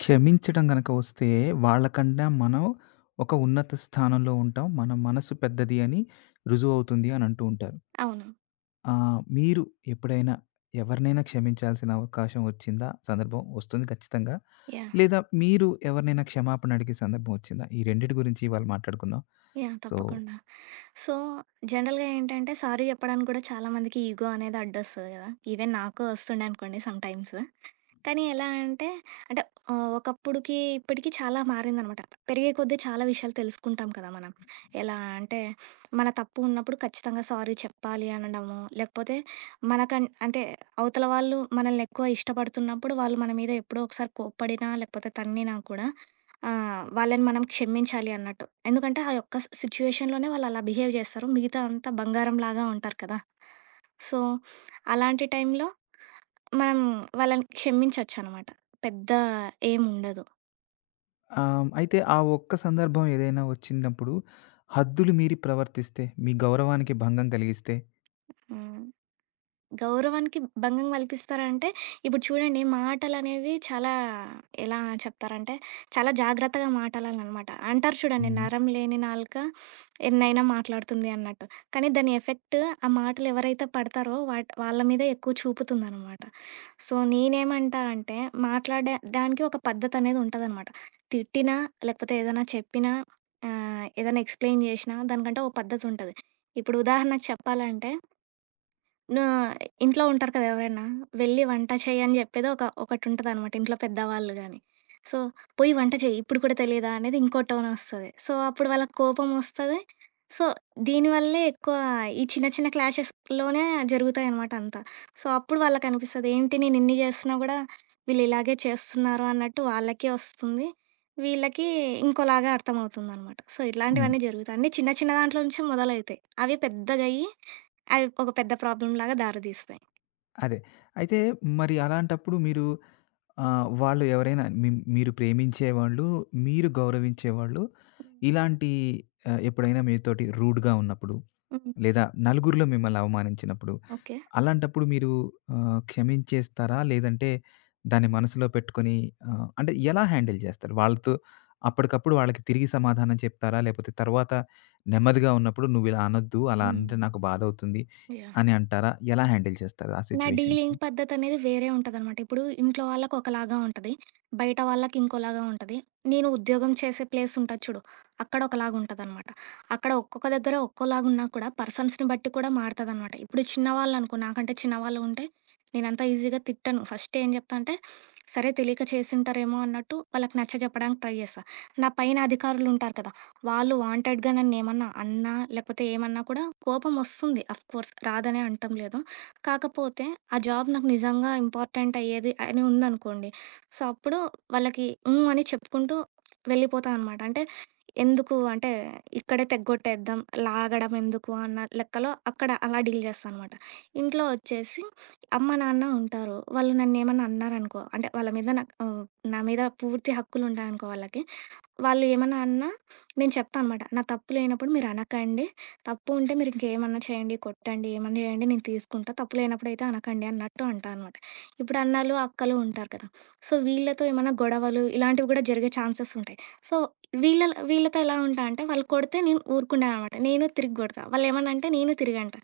క్షమించడం గనక వస్తే, వాళ్ళకన్నా మనం ఒక ఉన్నత స్థానంలో ఉంటాం. మన మనసు పెద్దది అని రుజువవుతుంది అని అంటూ ఉంటారు. అవును. మీరు ఎప్పుడైనా ఎవరినైనా క్షమించాల్సిన అవకాశం వచ్చిందా? సందర్భం వస్తుంది ఖచ్చితంగా. యాహ్! లేదా మీరు ఎవరినైనా క్షమాపణ అడిగే సందర్భం వచ్చిందా? ఈ రెండిటి గురించి ఇవాళ మాట్లాడుకుందాం. యాహ్! సో, తప్పకుండా. సో, జనరల్‌గా ఏంటంటే, సారీ చెప్పడానికి కూడా చాలా మందికి ఇగో అనేది అడ్డొస్తది కదా! ఈవెన్ నాకు వస్తుండే అనుకోండి సమ్ టైమ్స్. కానీ ఎలా అంటే, అంటే ఒకప్పుడుకి, ఇప్పటికి చాలా మారిందనమాట. పెరిగే కొద్దీ చాలా విషయాలు తెలుసుకుంటాం కదా మనం. ఎలా అంటే, మన తప్పు ఉన్నప్పుడు ఖచ్చితంగా సారీ చెప్పాలి అనడము, లేకపోతే అంటే, అవతల వాళ్ళు మనల్ని ఎక్కువ ఇష్టపడుతున్నప్పుడు, వాళ్ళు మన మీద ఎప్పుడో ఒకసారి కోప్పడినా, లేకపోతే తన్నినా కూడా ఆ! వాళ్ళని మనం క్షమించాలి అన్నట్టు. ఎందుకంటే ఆ యొక్క సిట్యుయేషన్‌లోనే వాళ్ళు అలా బిహేవ్ చేస్తారు. మిగతా అంతా బంగారంలాగా ఉంటారు కదా! సో, అలాంటి టైంలో మనం వాళ్ళని క్షమించొచ్చనమాట. పెద్ద ఏముండదు. అయితే ఆ ఒక్క సందర్భం ఏదైనా వచ్చినప్పుడు హద్దులు మీరి ప్రవర్తిస్తే, మీ గౌరవానికి భంగం కలిగిస్తే? హ్మ్. గౌరవానికి భంగం కల్పిస్తారంటే, ఇప్పుడు చూడండి మాటలనేవి చాలా ఎలా చెప్తారంటే, చాలా జాగ్రత్తగా మాటాడాలనమాట. అంటారు చూడండి, హ్మ్. "నరం లేని నాలుక ఎన్నైనా మాట్లాడుతుంది" అన్నట్టు. కానీ దాని ఎఫెక్ట్ ఆ మాటలు ఎవరైతే పడతారో వాళ్ళ మీద ఎక్కువ చూపుతుందనమాట. సో, నేనేమంటా అంటే, మాట్లాడడానికి ఒక పద్ధతనేది ఉంటదనమాట. తిట్టినా, లేకపోతే ఏదైనా చెప్పినా, ఏదైనా ఎక్స్‌ప్లెయిన్ చేషినా దానికంటే ఒక పద్ధతుంటది. ఇప్పుడు ఉదాహరణకు చెప్పాలంటే నా ఇంట్లో ఉంటారు కదా ఎవరైనా, వెళ్ళి వంట చెయ్యి అని చెప్పేది ఒకటుంటదనమాట ఇంట్లో పెద్దవాళ్ళు గానీ. సో, "పోయి వంట చెయ్యి, ఇప్పుడు కూడా తెలీదా?" అనేది ఇంకో టోనొస్తది. సో, అప్పుడు వాళ్ళకి కోపమొస్తది. సో, దీనివల్లే ఎక్కువ ఈ చిన్న చిన్న క్లాషెస్‌లోనే జరుగుతాయనమాట అంతా. సో, అప్పుడు వాళ్ళకనిపిస్తది, ఏంటి నేనిన్ని చేస్తున్నా కూడా వీళ్ళిలాగే చేస్తున్నారు అన్నట్టు వాళ్ళకి ఒస్తుంది. వీళ్ళకి ఇంకోలాగా అర్థమవుతుందనమాట. సో, హ్మ్. ఇట్లాంటివన్నీ జరుగుతాయి. అన్నీ చిన్న చిన్న దాంట్లో నుంచే మొదలైతాయి. అవి పెద్దగయ్యి అవి ఒక పెద్ద ప్రాబ్లమ్‌లాగా దారితీస్తాయి. అదే. అయితే మరి అలాంటప్పుడు మీరు వాళ్ళు ఎవరైనా మీరు ప్రేమించేవాళ్ళు, మీరు గౌరవించేవాళ్ళు హ్మ్. ఇలాంటి, ఎప్పుడైనా మీతోటి రూడ్‌గా ఉన్నప్పుడు, హ్మ్. లేదా నలుగురిలో మిమ్మల్ని అవమానించినప్పుడు, ఓకే. అలాంటప్పుడు మీరు క్షమించేస్తారా? లేదంటే దాన్ని మనసులో పెట్టుకొని అంటే ఎలా హ్యాండిల్ చేస్తారు? వాళ్ళతో అప్పటికప్పుడు వాళ్ళకి తిరిగి సమాధానం చెప్తారా? లేకపోతే తర్వాత నెమ్మదిగా ఉన్నప్పుడు నువ్విలా అనొద్దు, అలా అంటే హ్మ్. నాకు బాధవుతుంది యాహ్! అని అంటారా? ఎలా హ్యాండిల్ చేస్తారు ఆ నా సిట్యుయేషన్స్‌ని? డీలింగ్ పద్ధతనేది వేరే ఉంటదనమాట. ఇప్పుడు ఇంట్లో వాళ్ళకి ఒకలాగా ఉంటది. బయట వాళ్ళకి ఇంకోలాగా ఉంటది. నేను ఉద్యోగం చేసే ప్లేస్ ఉంటది చూడు, అక్కడ ఒకలాగా ఉంటదనమాట. అక్కడ ఒక్కొక్క దగ్గర ఒక్కోలాగున్నా కూడా పర్సన్స్‌ని బట్టి కూడా మారతదనమాట. ఇప్పుడు చిన్నవాళ్ళనుకో నాకంటే చిన్నవాళ్ళు ఉంటే నేనంత ఈజీగా తిట్టను. ఫస్ట్ ఏం జెప్తా అంటే, సరే తెలియక చేసుంటారేమో అన్నట్టు వాళ్ళకి నచ్చజెప్పడానికి ట్రై జేస్తా. నా పైన అధికారులుంటారు కదా! వాళ్ళు వాంటెడ్‌గా నన్నేమన్నా అన్నా, లేకపోతే ఏమన్నా కూడా కోపమొస్తుంది. ఆఫ్ కోర్స్ రాదనే అనటం లేదు. కాకపోతే ఆ జాబ్ నాకు నిజంగా ఇంపార్టెంట్ అయ్యేది అని ఉందనుకోండి. సో, అప్పుడు వాళ్ళకి హ్మ్. అని చెప్పుకుంటూ వెళ్ళిపోతా అనమాట. అంటే ఎందుకు అంటే ఇక్కడే తెగ్గొట్టేద్దాం, లాగడం ఎందుకు అన్న లెక్కలో అక్కడ అలా డీల్ చేస్తా అనమాట. ఇంట్లో వచ్చేసి అమ్మ, నాన్న ఉంటారు. వాళ్ళు నన్నేమన్నా అన్నారనుకో అంటే వాళ్ళ మీద నాకు నా మీద పూర్తి హక్కులుంటాయనుకో వాళ్ళకి. వాళ్ళు ఏమన్నా అన్నా నేను చెప్తా అనమాట. నా తప్పు లేనప్పుడు మీరనకండి. తప్పు ఉంటే మీరింకేమన్నా చేయండి, కొట్టండి, ఏమన్నా చేయండి నేను తీసుకుంటా. తప్పు లేనప్పుడైతే అనకండి అన్నట్టు అంటా అనమాట. ఇప్పుడు అన్నలు, అక్కలు ఉంటారు కదా! సో, వీళ్ళతో ఏమన్నా గొడవలు ఇలాంటివి కూడా జరిగే ఛాన్సెస్ ఉంటాయి. సో, వీళ్ళ వీళ్ళతో ఎలా ఉంటా అంటే వాళ్ళు కొడితే నేను ఊరుకుంటాను అనమాట. నేను తిరిగి కొడతా. వాళ్ళేమన్నా అంటే నేను తిరిగంటా.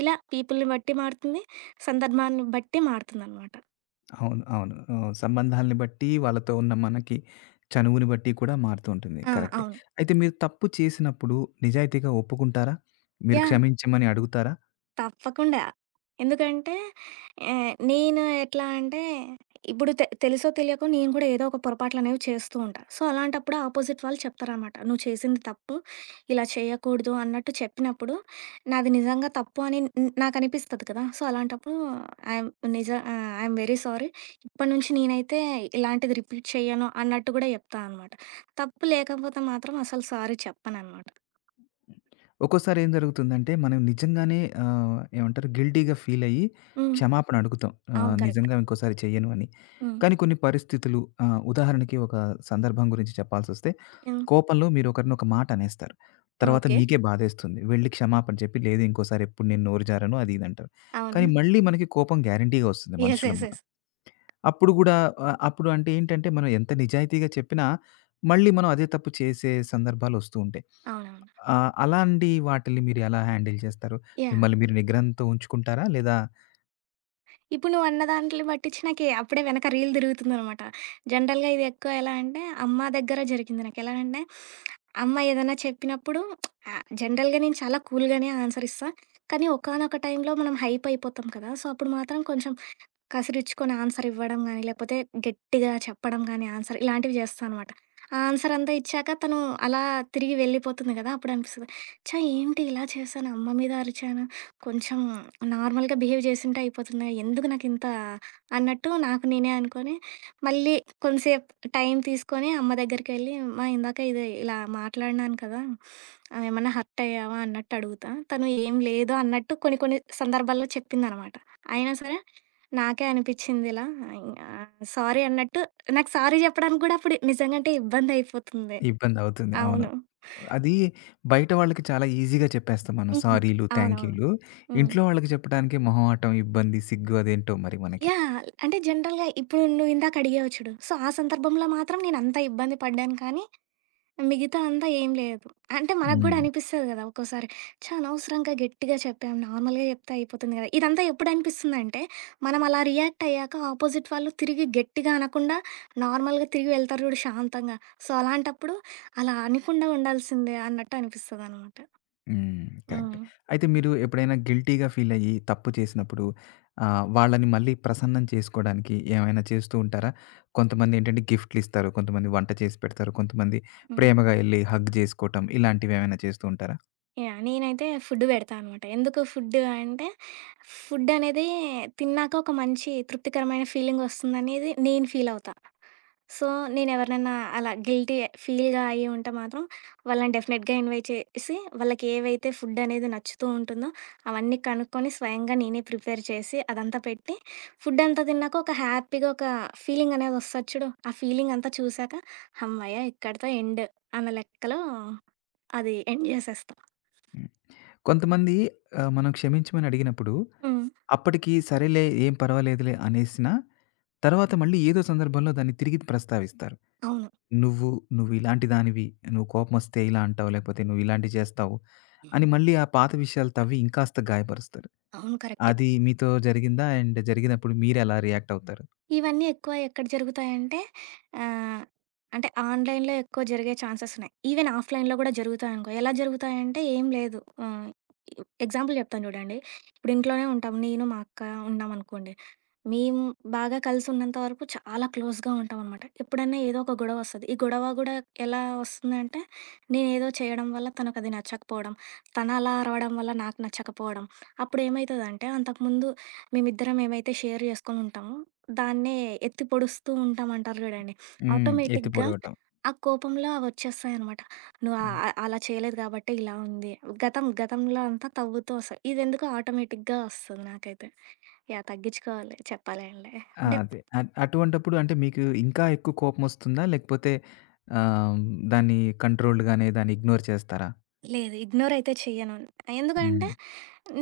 ఇలా పీపుల్‌ని బట్టి మారుతుంది. సందర్భాన్ని బట్టి మారుతుందనమాట. అవును. అవును. సంబంధాలని బట్టి, వాళ్ళతో ఉన్న మనకి చనువుని బట్టి కూడా మారుతూ ఉంటుంది. ఆ! కరెక్టే. అవును. అయితే మీరు తప్పు చేసినప్పుడు నిజాయితీగా ఒప్పుకుంటారా? మీరు యాహ్! క్షమించమని అడుగుతారా? తప్పకుండా. ఎందుకంటే నేను ఎట్లా అంటే ఇప్పుడు తెలుసో తెలియకో నేను కూడా ఏదో ఒక పొరపాట్లనేవి చేస్తూ ఉంటా. సో, అలాంటప్పుడు అపోజిట్ వాళ్ళు చెప్తారనమాట. "నువ్వు చేసింది తప్పు. ఇలా చేయకూడదు" అన్నట్టు చెప్పినప్పుడు నాది నిజంగా తప్పు అని నాకనిపిస్తది కదా! సో, అలాంటప్పుడు ఐయామ్ ఐయామ్ వెరీ సారీ. ఇప్పటి నుంచి నేనైతే ఇలాంటిది రిపీట్ చెయ్యను అన్నట్టు కూడా చెప్తా అనమాట. తప్పు లేకపోతే మాత్రం అసలు సారీ చెప్పననమాట. ఒక్కోసారి ఏం జరుగుతుందంటే, మనం నిజంగానే ఏమంటారు గిల్టీ‌గా ఫీల్ అయ్యి హ్మ్. క్షమాపణ అడుగుతాం. అవును. కరెక్ట్. నిజంగా ఇంకోసారి చెయ్యను అని. హ్మ్. కానీ కొన్ని పరిస్థితులు, ఉదాహరణకి ఒక సందర్భం గురించి చెప్పాల్సొస్తే, హ్మ్. కోపంలో మీరు ఒకరిని ఒక మాట అనేస్తారు. తర్వాత ఓకే. మీకే బాధేస్తుంది. వెళ్లి క్షమాపణ చెప్పి, లేదు ఇంకోసారి ఎప్పుడు నేను నోరు జారను అది ఇది అంటారు. కానీ అవును. మళ్ళీ మనకి కోపం గ్యారంటీ‌గా వస్తుంది యెస్. మనుషులం యెస్. మనం. యెస్. అప్పుడు గూడా అప్పుడు అంటే ఏంటంటే, మనం ఎంత నిజాయితీగా చెప్పినా, మళ్ళీ మనం అదే తప్పు చేసే సందర్భాలొస్తూ ఉంటాయి. అవునవును. అలాంటి వాటిల్ని మీరు ఎలా హ్యాండిల్ చేస్తారు? యాహ్! మిమ్మల్ని మీరు నిగ్రహంతో ఉంచుకుంటారా? లేదా ఇప్పుడు నువ్వన్న దాంటిని బట్టిచ్చి నాకి అప్పుడే వెనక రీల్ తిరుగుతుందనమాట. జనరల్‌గా ఇది ఎక్కువ ఎలా అంటే, అమ్మ దగ్గర జరిగింది నాకు. ఎలా అంటే, అమ్మ ఏదైనా చెప్పినప్పుడు జనరల్‌గా నేను చాలా కూల్‌గానే ఆన్సర్ ఇస్తా. కానీ ఒకానొక టైంలో మనం హైపయిపోతాం కదా! సో, అప్పుడు మాత్రం కొంచెం కసిరిచ్చుకొని ఆన్సర్ ఇవ్వడం గానీ, లేకపోతే గట్టిగా చెప్పడం గానీ ఆన్సర్ ఇలాంటివి చేస్తా అనమాట. ఆ ఆన్సర్ అంతా ఇచ్చాక తను అలా తిరిగి వెళ్ళిపోతుంది కదా! అప్పుడనిపిస్తది, ఛ! ఏంటి ఇలా చేశాను, అమ్మ మీద అరిచాను, కొంచెం నార్మల్‌గా బిహేవ్ చేసుంటే అయిపోతుందా, ఎందుకు నాకింత అన్నట్టు నాకు నేనే అనుకోని, మళ్ళీ కొంతసేపు టైం తీసుకొని అమ్మ దగ్గరికెళ్ళి, అమ్మ ఇందాక ఇది ఇలా మాట్లాడినాను కదా! ఏమన్నా హర్ట్ అయ్యావా అన్నట్టు అడుగుతా. తను ఏం లేదు అన్నట్టు కొన్ని కొన్ని సందర్భాల్లో చెప్పిందనమాట. అయినా సరే నాకే అనిపిచ్చింది ఇలా. ఆహ్, సారీ అన్నట్టు నాకు సారీ జెప్పడానికి గూడా అప్పుడు నిజంగంటే ఇబ్బందయిపోతుంది. ఇబ్బందవుతుంది. అవును. అవును. అది బయట వాళ్ళకి చాలా ఈజీగా చెప్పేస్తాం మనం హ్మ్. సారీలు, అవునవును. థాంక్యూలు. హ్మ్. ఇంట్లో వాళ్ళకి చెప్పడానికి మొహమాటం, ఇబ్బంది, సిగ్గు అదేంటో మరి మనకి. యాహ్! అంటే జనరల్‌గా ఇప్పుడు నువ్వు ఇందాక అడిగావు చూడు. సో, ఆ సందర్భంలో మాత్రం నేనంత ఇబ్బంది పడ్డాను కానీ మిగతా అంతా ఏం లేదు. అంటే మనకు గూడా హ్మ్. అనిపిస్తది గదా! ఒక్కోసారి ఛ! అనవసరంగా గట్టిగా చెప్పాం. నార్మల్‌గా చెప్తే అయిపోతుంది గదా! ఇదంతా ఎప్పుడు అనిపిస్తుందంటే, మనం అలా రియాక్ట్ అయ్యాక ఆపోజిట్ వాళ్ళు తిరిగి గట్టిగా అనకుండా నార్మల్‌గా తిరిగి వెళ్తారు జూడు శాంతంగా. సో, అలాంటప్పుడు అలా అనకుండా ఉండాల్సిందే అన్నట్టు అనిపిస్తదనమాట. హ్మ్. కరెక్టే. హ్మ్. అయితే మీరు ఎప్పుడైనా గిల్టీ‌గా ఫీలయ్యి, తప్పు చేసినప్పుడు వాళ్ళని మళ్ళీ ప్రసన్నం చేసుకోడానికి ఏమైనా చేస్తూ ఉంటారా? కొంతమందేంటంటే గిఫ్ట్‌లిస్తారు, కొంతమంది వంట చేసి పెడతారు, కొంతమంది హ్మ్. ప్రేమగా ఎళ్లి హగ్ జేసుకోవటం, ఇలాంటివేమైనా చేస్తూ ఉంటారా? యాహ్! నేనైతే ఫుడ్ పెడతా అనమాట. ఎందుకు ఫుడ్ అంటే, ఫుడ్ అనేది తిన్నాక ఒక మంచి తృప్తికరమైన ఫీలింగ్ వస్తుందనేది నేను ఫీల్ అవుతా. సో, నేనెవరినైనా అలా గిల్టీ ఫీల్‌గా అయ్యి ఉంటే మాత్రం వాళ్ళని డెఫినెట్‌గా ఇన్వైట్ చేసి, వాళ్ళకి ఏవైతే ఫుడ్ అనేది నచ్చుతూ ఉంటుందో అవన్నీ కనుక్కొని స్వయంగా నేనే ప్రిపేర్ చేసి అదంతా పెట్టి, ఫుడ్ అంతా తిన్నాక ఒక హ్యాపీగా ఒక ఫీలింగ్ అనేది వస్తది చూడు. ఆ ఫీలింగ్ అంతా చూసాక హమ్మయ్య! ఇక్కడితో ఎండ్ అన్న లెక్కలో అది ఎండ్ చేసేస్తా. హ్మ్. కొంతమంది మనం క్షమించమని అడిగినప్పుడు, హ్మ్. అప్పటికి సరేలే ఏం పర్వాలేదులే అనేసినా, తర్వాత మళ్ళీ ఏదో సందర్భంలో దాన్ని తిరిగి ప్రస్తావిస్తారు. అవును. నువ్వు నువ్విలాంటి దానివి. నువ్వు కోపమొస్తే ఇలా అంటావు. లేకపోతే నువ్విలాంటివి చేస్తావు. అని మళ్ళీ ఆ పాత విషయాలు తవ్వి ఇంకాస్త గాయపరుస్తారు. అవును. కరెక్ట్. అది మీతో జరిగిందా? అండ్ జరిగినప్పుడు మీరెలా రియాక్ట్ అవుతారు? ఇవన్నీ ఎక్కువ ఎక్కడ జరుగుతాయంటే ఆహ్, అంటే ఆన్‌లైన్‌లో ఎక్కువ జరిగే ఛాన్సెస్ ఉన్నాయి. ఈవెన్ ఆఫ్‌లైన్‌లో కూడా జరుగుతాయనుకో. ఎలా జరుగుతాయంటే ఏం లేదు. ఆహ్, ఎగ్జాంపుల్ చెప్తాను చూడండి. ఇప్పుడు ఇంట్లోనే ఉంటాం. నేను, మా అక్క ఉన్నామనుకోండి. మేము బాగా కలిసున్నంత వరకు చాలా క్లోజ్‌గా ఉంటామనమాట. ఎప్పుడన్నా ఏదో ఒక గొడవ వస్తది. ఈ గొడవ కూడా ఎలా వస్తుందంటే నేనేదో చేయడం వల్ల తనకది నచ్చకపోవడం, తను అలా అరవడం వల్ల నాకు నచ్చకపోవడం. అప్పుడేమైతదంటే అంతకుముందు మేమిద్దరం ఏమైతే షేర్ చేసుకొని ఉంటామో దాన్నే ఎత్తి పొడుస్తూ ఉంటాం అంటారు చూడండి. హ్మ్. ఎత్తి ఆటోమేటిక్‌గా పొడవటం. ఆ కోపంలో అవొచ్చేస్తాయనమాట. నువ్వు ఆహ్, హ్మ్. ఆహ్, అలా చేయలేదు కాబట్టే ఇలా ఉంది. గతం గతంలో అంతా తవ్వుతూ వస్తాయి. ఇదెందుకో ఆటోమేటిక్‌గా వస్తుంది నాకైతే. యాహ్! తగ్గించుకోవాలి చెప్పాలి అంటే. ఆ! అంటే అదే. అటువంటప్పుడు అంటే మీకు ఇంకా ఎక్కువ కోపమొస్తుందా? లేకపోతే ఆహ్, కంట్రోల్డ్‌గానే దాన్ని ఇగ్నోర్ చేస్తారా? లేదు. ఇగ్నోర్ అయితే చెయ్యను. ఎందుకంటే హ్మ్.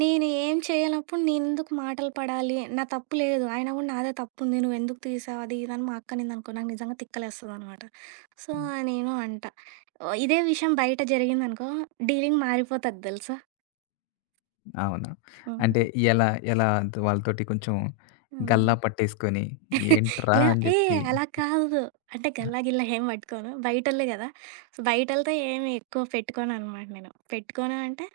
నేను ఏం చేయనప్పుడు నేనెందుకు మాటలు పడాలి? నా తప్పు లేదు. అయినా గూడా నాదే తప్పుంది. నువ్వెందుకు తీసావు? అది ఇది అని మా అక్క అనిందనుకో నాకు నిజంగా తిక్కలేస్తదనమాట. సో, హ్మ్. నేను అంట. ఓ, ఇదే విషయం బయట జరిగిందనుకో డీలింగ్ మారిపోతది దెలుసా. అవునా? అంటే హ్మ్. ఎలా ఎలా వాళ్ళతోటి కొంచెం హ్మ్. గల్లా పట్టేసుకొని ఏంట్రా ఇలా అని ఏ జెప్పి అలా కాదు. అంటే గల్లా గిల్లా ఏం పట్టుకోను. బయటోళ్ళే గదా! సో, బయటోళ్ళతో ఏమి ఎక్కువ పెట్టుకోననమాట నేను. పెట్టుకోను అంటే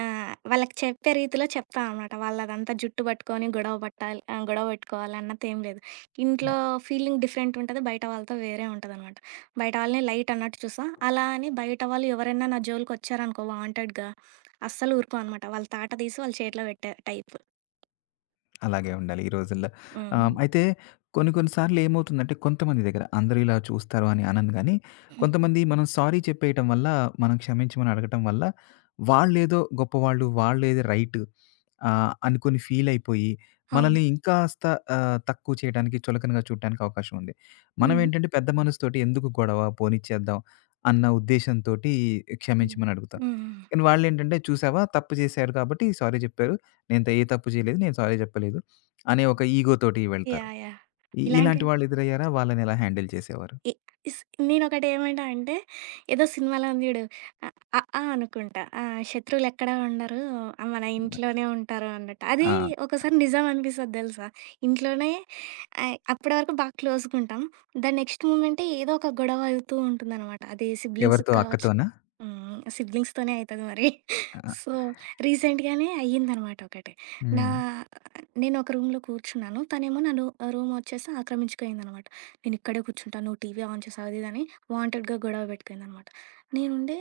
వాళ్ళకి చెప్పే రీతిలో చెప్తా అనమాట. వాళ్ళదంతా జుట్టు పట్టుకొని గొడవ పట్టాలి గొడవ పెట్టుకోవాలి అన్న‌తేం లేదు. ఇంట్లో ఫీలింగ్ డిఫరెంట్ ఉంటది. బయట వాళ్ళతో వేరే ఉంటదనమాట. బయట వాళ్ళని లైట్ అన్నట్టు చూస్తా. అలా అని బయట వాళ్ళు ఎవరైనా నా జోలికొచ్చారనుకో వాంటెడ్‌గా అస్సలు ఊరుకోను అనమాట. వాళ్ళ తాట తీసి వాళ్ళ చేతిలో పెట్టే టైపు. అలాగే ఉండాలి ఈ రోజుల్లో. హ్మ్. అయితే కొన్ని కొన్ని సార్లు ఏమవుతుందంటే కొంతమంది దగ్గర అందరూ ఇలా చూస్తారు అని అనను గానీ, హ్మ్. కొంతమంది మనం సారీ చెప్పేయటం వల్ల, మనం క్షమించమని అడగటం వల్ల వాళ్ళేదో గొప్పవాళ్ళు, వాళ్ళేదో రైట్ అనుకుని ఫీల్ అయిపోయి అవును. మనల్ని ఇంకాస్త, తక్కువ చేయడానికి, చులకనగా చూడటానికి అవకాశం ఉంది. హ్మ్. మనమేంటంటే పెద్ద మనసుతోటి ఎందుకు గొడవ పోనిచ్చేద్దాం అన్న ఉద్దేశంతోటి హ్మ్. క్షమించమని అడుగుతాం. హ్మ్. హ్మ్. కానీ వాళ్ళేంటంటే చూసావా తప్పు చేశారు కాబట్టి సారీ చెప్పారు. నేను ఏ తప్పు చేయలేదు. నేను సారీ చెప్పలేదు. అనే ఒక ఈగోతోటి వెళ్తారు. యాహ్! యాహ్! ఓకే. ఇలాంటి ఇలాంటి వాళ్ళు ఎదురయ్యారా? వాళ్ళని ఎలా హ్యాండిల్ చేసేవారు? ఇ ఇస్ నేనొకటేమంటా అంటే, ఏదో సినిమాలో ఉంది జూడు. అ, అ, ఆ అనుకుంటా. ఆ! శత్రువులెక్కడా ఉండరు, మన ఇంట్లోనే ఉంటారు అన్నట్టు. అది ఆ! ఒకసారి నిజం అనిపిస్తది దెలుసా? ఇంట్లోనే అప్పటి వరకు బా క్లోజ్‌గుంటాం. దాని నెక్స్ట్ మూమెంటే ఏదో ఒక గొడవ అవుతూ ఉంటుందనమాట. అది సిబ్లింగ్స్‌కి ఎవరితో కావచ్చు అక్కతోనా? హ్మ్. సిబ్లింగ్స్‌తోనే అయితది మరి. ఆ! సో, రీసెంట్‌గానే అయ్యిందనమాట ఒకటి. నా హ్మ్. నేను ఒక రూమ్‌లో కూర్చున్నాను. తనేమో నన్ను రూమ్ వచ్చేసి ఆక్రమించుకుందనమాట. నేను ఇక్కడే కూర్చుంటాను. నువ్వు టీవీ ఆన్ చేసావు అది ఇది అని వాంటెడ్‌గా గొడవ పెట్టుకుందనమాట. నేనుండి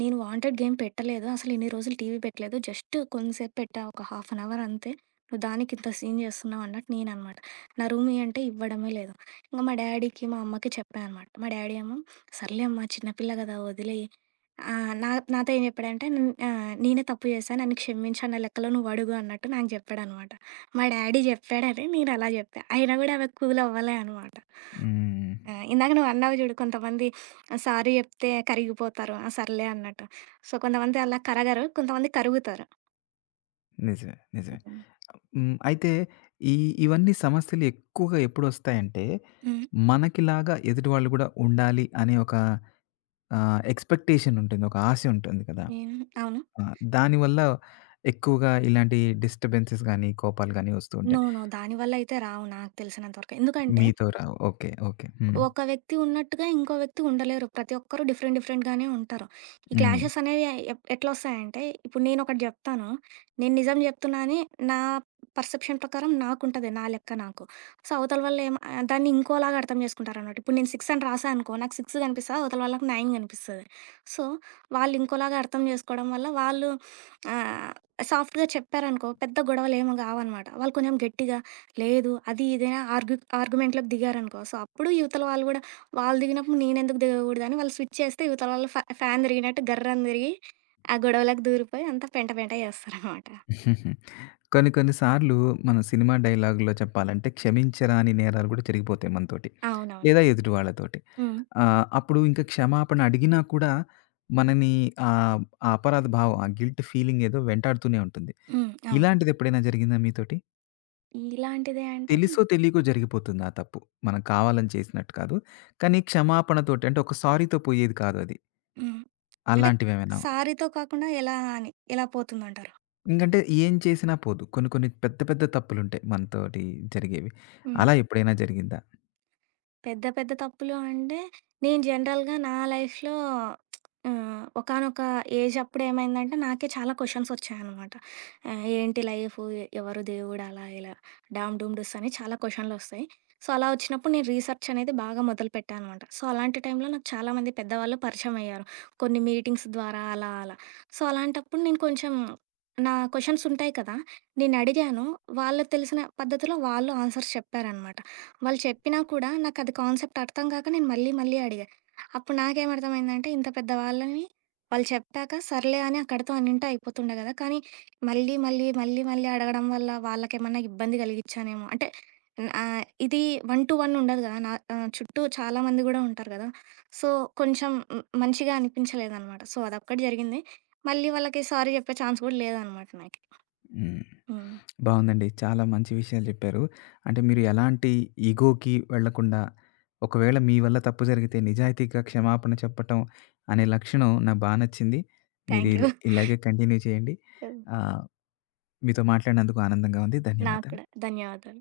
నేను వాంటెడ్ గేమ్ పెట్టలేదు. అసలు ఇన్ని రోజులు టీవీ పెట్టలేదు. జస్ట్ కొంతసేపు పెట్టా ఒక హాఫ్ అన్ అవర్ అంతే. నువ్వు దానికి ఇంత సీన్ చేస్తున్నావు అన్నట్టు నేననమాట. నా రూమీ అంటే ఇవ్వడమే లేదు. ఇంక మా డ్యాడీకి, మా అమ్మకి చెప్పా అనమాట. మా డ్యాడీ ఏమో, "సర్లే అమ్మా చిన్నపిల్ల కదా వదిలేయి" ఆ! నాతో ఏం జెప్పాడంటే నేనే తప్పు చేశా. నన్ను క్షమించు అన్న లెక్కలో నువ్వడుగు అన్నట్టు నాకు జెప్పాడనమాట. మా డ్యాడీ జెప్పాడని నేను అలా జెప్పా. అయినా గూడా ఆమె కూల్ అవ్వలే అనమాట. హ్మ్. ఆ! ఇందాక నువ్వన్నావు జూడు కొంతమంది సారీ జెప్తే కరిగిపోతారు. ఆ! సర్లే అన్నట్టు. సో, కొంతమంది అలా కరగరు. కొంతమంది కరుగుతారు. నిజమే. నిజమే. హ్మ్. హ్మ్. అయితే ఈ ఇవన్నీ సమస్యలు ఎక్కువగా ఎప్పుడొస్తాయంటే, హ్మ్. మనకిలాగా ఎదుటి వాళ్ళు కూడా ఉండాలి అనే ఒక, ఎక్స్‌పెక్టేషన్ ఉంటుంది. ఒక ఆశ ఉంటుంది కదా! నేను అవును. ఆ! దానివల్ల ఎక్కువగా ఇలాంటి డిస్టర్బెన్సెస్ గాని, కోపాలు గాని వస్తూ నో. ఉంటాయి. నో. దానివల్ల అయితే రావు నాకు తెలిసినంత వరకు. ఎందుకంటే మీతో రావు. ఓకే. ఓకే. హ్మ్. ఒక వ్యక్తి ఉన్నట్టుగా ఇంకో వ్యక్తి ఉండలేరు. ప్రతి ఒక్కరు డిఫరెంట్ డిఫరెంట్‌గానే ఉంటారు. ఈ హ్మ్. క్లాషెస్ అనేవి ఎట్లొస్తాయంటే, ఇప్పుడు నేనొకటి జెప్తాను. నేను నిజం జెప్తున్నా అని నా పర్సెప్షన్ ప్రకారం నాకుంటది. నా లెక్క నాకు. సో, అవతల వాళ్ళేమో దాన్ని ఇంకోలాగా అర్థం జేసుకుంటారనమాట. ఇప్పుడు నేను 6 అని రాసా అనుకో, నాకు 6 గనిపిస్తది. అవతల వాళ్ళకి 9 గనిపిస్తది. సో, వాళ్ళు ఇంకోలాగా అర్థం జేసుకోవడం వల్ల వాళ్ళు ఆహ్, సాఫ్ట్‌గా చెప్పారనుకో, పెద్ద గొడవలేమి గావనమాట. వాళ్ళు కొంచెం గట్టిగా లేదు. అది ఇదైనా ఆర్గ్యుమెంట్‌లోకి దిగారనుకో, సో, అప్పుడు ఇవతల వాళ్ళు గూడా వాళ్ళు దిగినప్పుడు నేనెందుకు దిగగూడదని వాళ్ళు స్విచ్ చేస్తే ఇవతల వాళ్ళు ఫ్యాన్ తిరిగినట్టు గర్రని తిరిగి, ఆ గొడవలోకి దూరిపోయి అంతా పెంట పెంట చేస్తారనమాట. హుహు. కొన్ని కొన్ని సార్లు మన సినిమా డైలాగ్‌లో చెప్పాలంటే క్షమించరాని నేరాలు గూడా జరిగిపోతాయి మనతోటి. అవునవును. లేదా ఎదుటి వాళ్ళతోటి. హ్మ్. అప్పుడు ఇంకా క్షమాపణ అడిగినా కూడా మనని, ఆహ్, ఆ అపరాధ భావం, ఆ గిల్ట్ ఫీలింగ్ ఏదో వెంటాడుతూనే ఉంటుంది. హ్మ్. అవును. ఇలాంటిది ఎప్పుడైనా జరిగిందా మీతోటి? ఇలాంటిదే అంటే తెలుసో తెలియకో జరిగిపోతుంది ఆ తప్పు. మనం కావాలని చేసినట్టు కాదు. కానీ క్షమాపణతోటి అంటే ఒక సారీతో పోయేది కాదు అది. హ్మ్. అంటే అలాంటివేమైనా సారీతో కాకుండా ఎలా అని ఎలా పోతుందంటారు? ఇంకంటే ఏం చేసినా పోదు. కొన్ని కొన్ని పెద్ద పెద్ద తప్పులుంటాయి మనతోటి జరిగేవి. హ్మ్. అలా ఎప్పుడైనా జరిగిందా? పెద్ద పెద్ద తప్పులు అంటే, నేను జనరల్‌గా నా లైఫ్‌లో ఒకానొక ఏజ్ అప్పుడు ఏమైందంటే, నాకే చాలా క్వెషన్స్ వచ్చాయనమాట. ఏంటి లైఫ్? ఎవరు దేవుడు? అలా ఇలా డామ్ డూమ్ డూస్ అని చాలా క్వెషన్‌లొస్తాయి. సో, అలా వచ్చినప్పుడు నేను రీసెర్చ్ అనేది బాగా మొదలుపెట్టా అనమాట. సో, అలాంటి టైంలో నాకు చాలామంది పెద్దవాళ్ళు పరిచయం అయ్యారు. కొన్ని మీటింగ్స్ ద్వారా అలా అలా. సో, అలాంటప్పుడు నేను కొంచెం నా క్వెషన్స్ ఉంటాయి కదా! నేను అడిగాను. వాళ్ళకి తెలిసిన పద్ధతిలో వాళ్ళు ఆన్సర్స్ చెప్పారనమాట. వాళ్ళు చెప్పినా కూడా నాకది కాన్సెప్ట్ అర్థం కాక నేను మళ్ళీ మళ్ళీ అడిగా. అప్పుడు నాకేమర్థమైందంటే ఇంత పెద్ద వాళ్ళని వాళ్ళు చెప్పాక సర్లే అని అక్కడితో అన్నింటా అయిపోతుండే గదా! కానీ మళ్ళీ మళ్ళీ, మళ్ళీ మళ్ళీ అడగడం వల్ల వాళ్ళకేమన్నా ఇబ్బంది కలిగిచ్చానేమో. అంటే ఇది 1 to 1 ఉండదు గదా! నా చుట్టూ చాలా మంది గూడా ఉంటారు గదా! సో, కొంచెం హ్మ్, మంచిగా అనిపించలేదనమాట. సో, అదొక్కటి జరిగింది. మళ్ళీ వాళ్ళకి సారీ చెప్పే ఛాన్స్ గూడా లేదనమాట నాకి. హ్మ్. హ్మ్. బావుందండి. చాలా మంచి విషయాలు చెప్పారు. అంటే మీరు ఎలాంటి ఇగోకి వెళ్ళకుండా, ఒకవేళ మీ వల్ల తప్పు జరిగితే నిజాయితీగా క్షమాపణ చెప్పటం అనే లక్షణం నాకు బా నచ్చింది. మీరు థాంక్ యూ. ఇల్ ఇలాగే కంటిన్యూ చేయండి. ఆహ్, మీతో మాట్లాడినందుకు ఆనందంగా ఉంది. నాకు ధన్యవాదాలు. కూడా. ధన్యవాదాలు.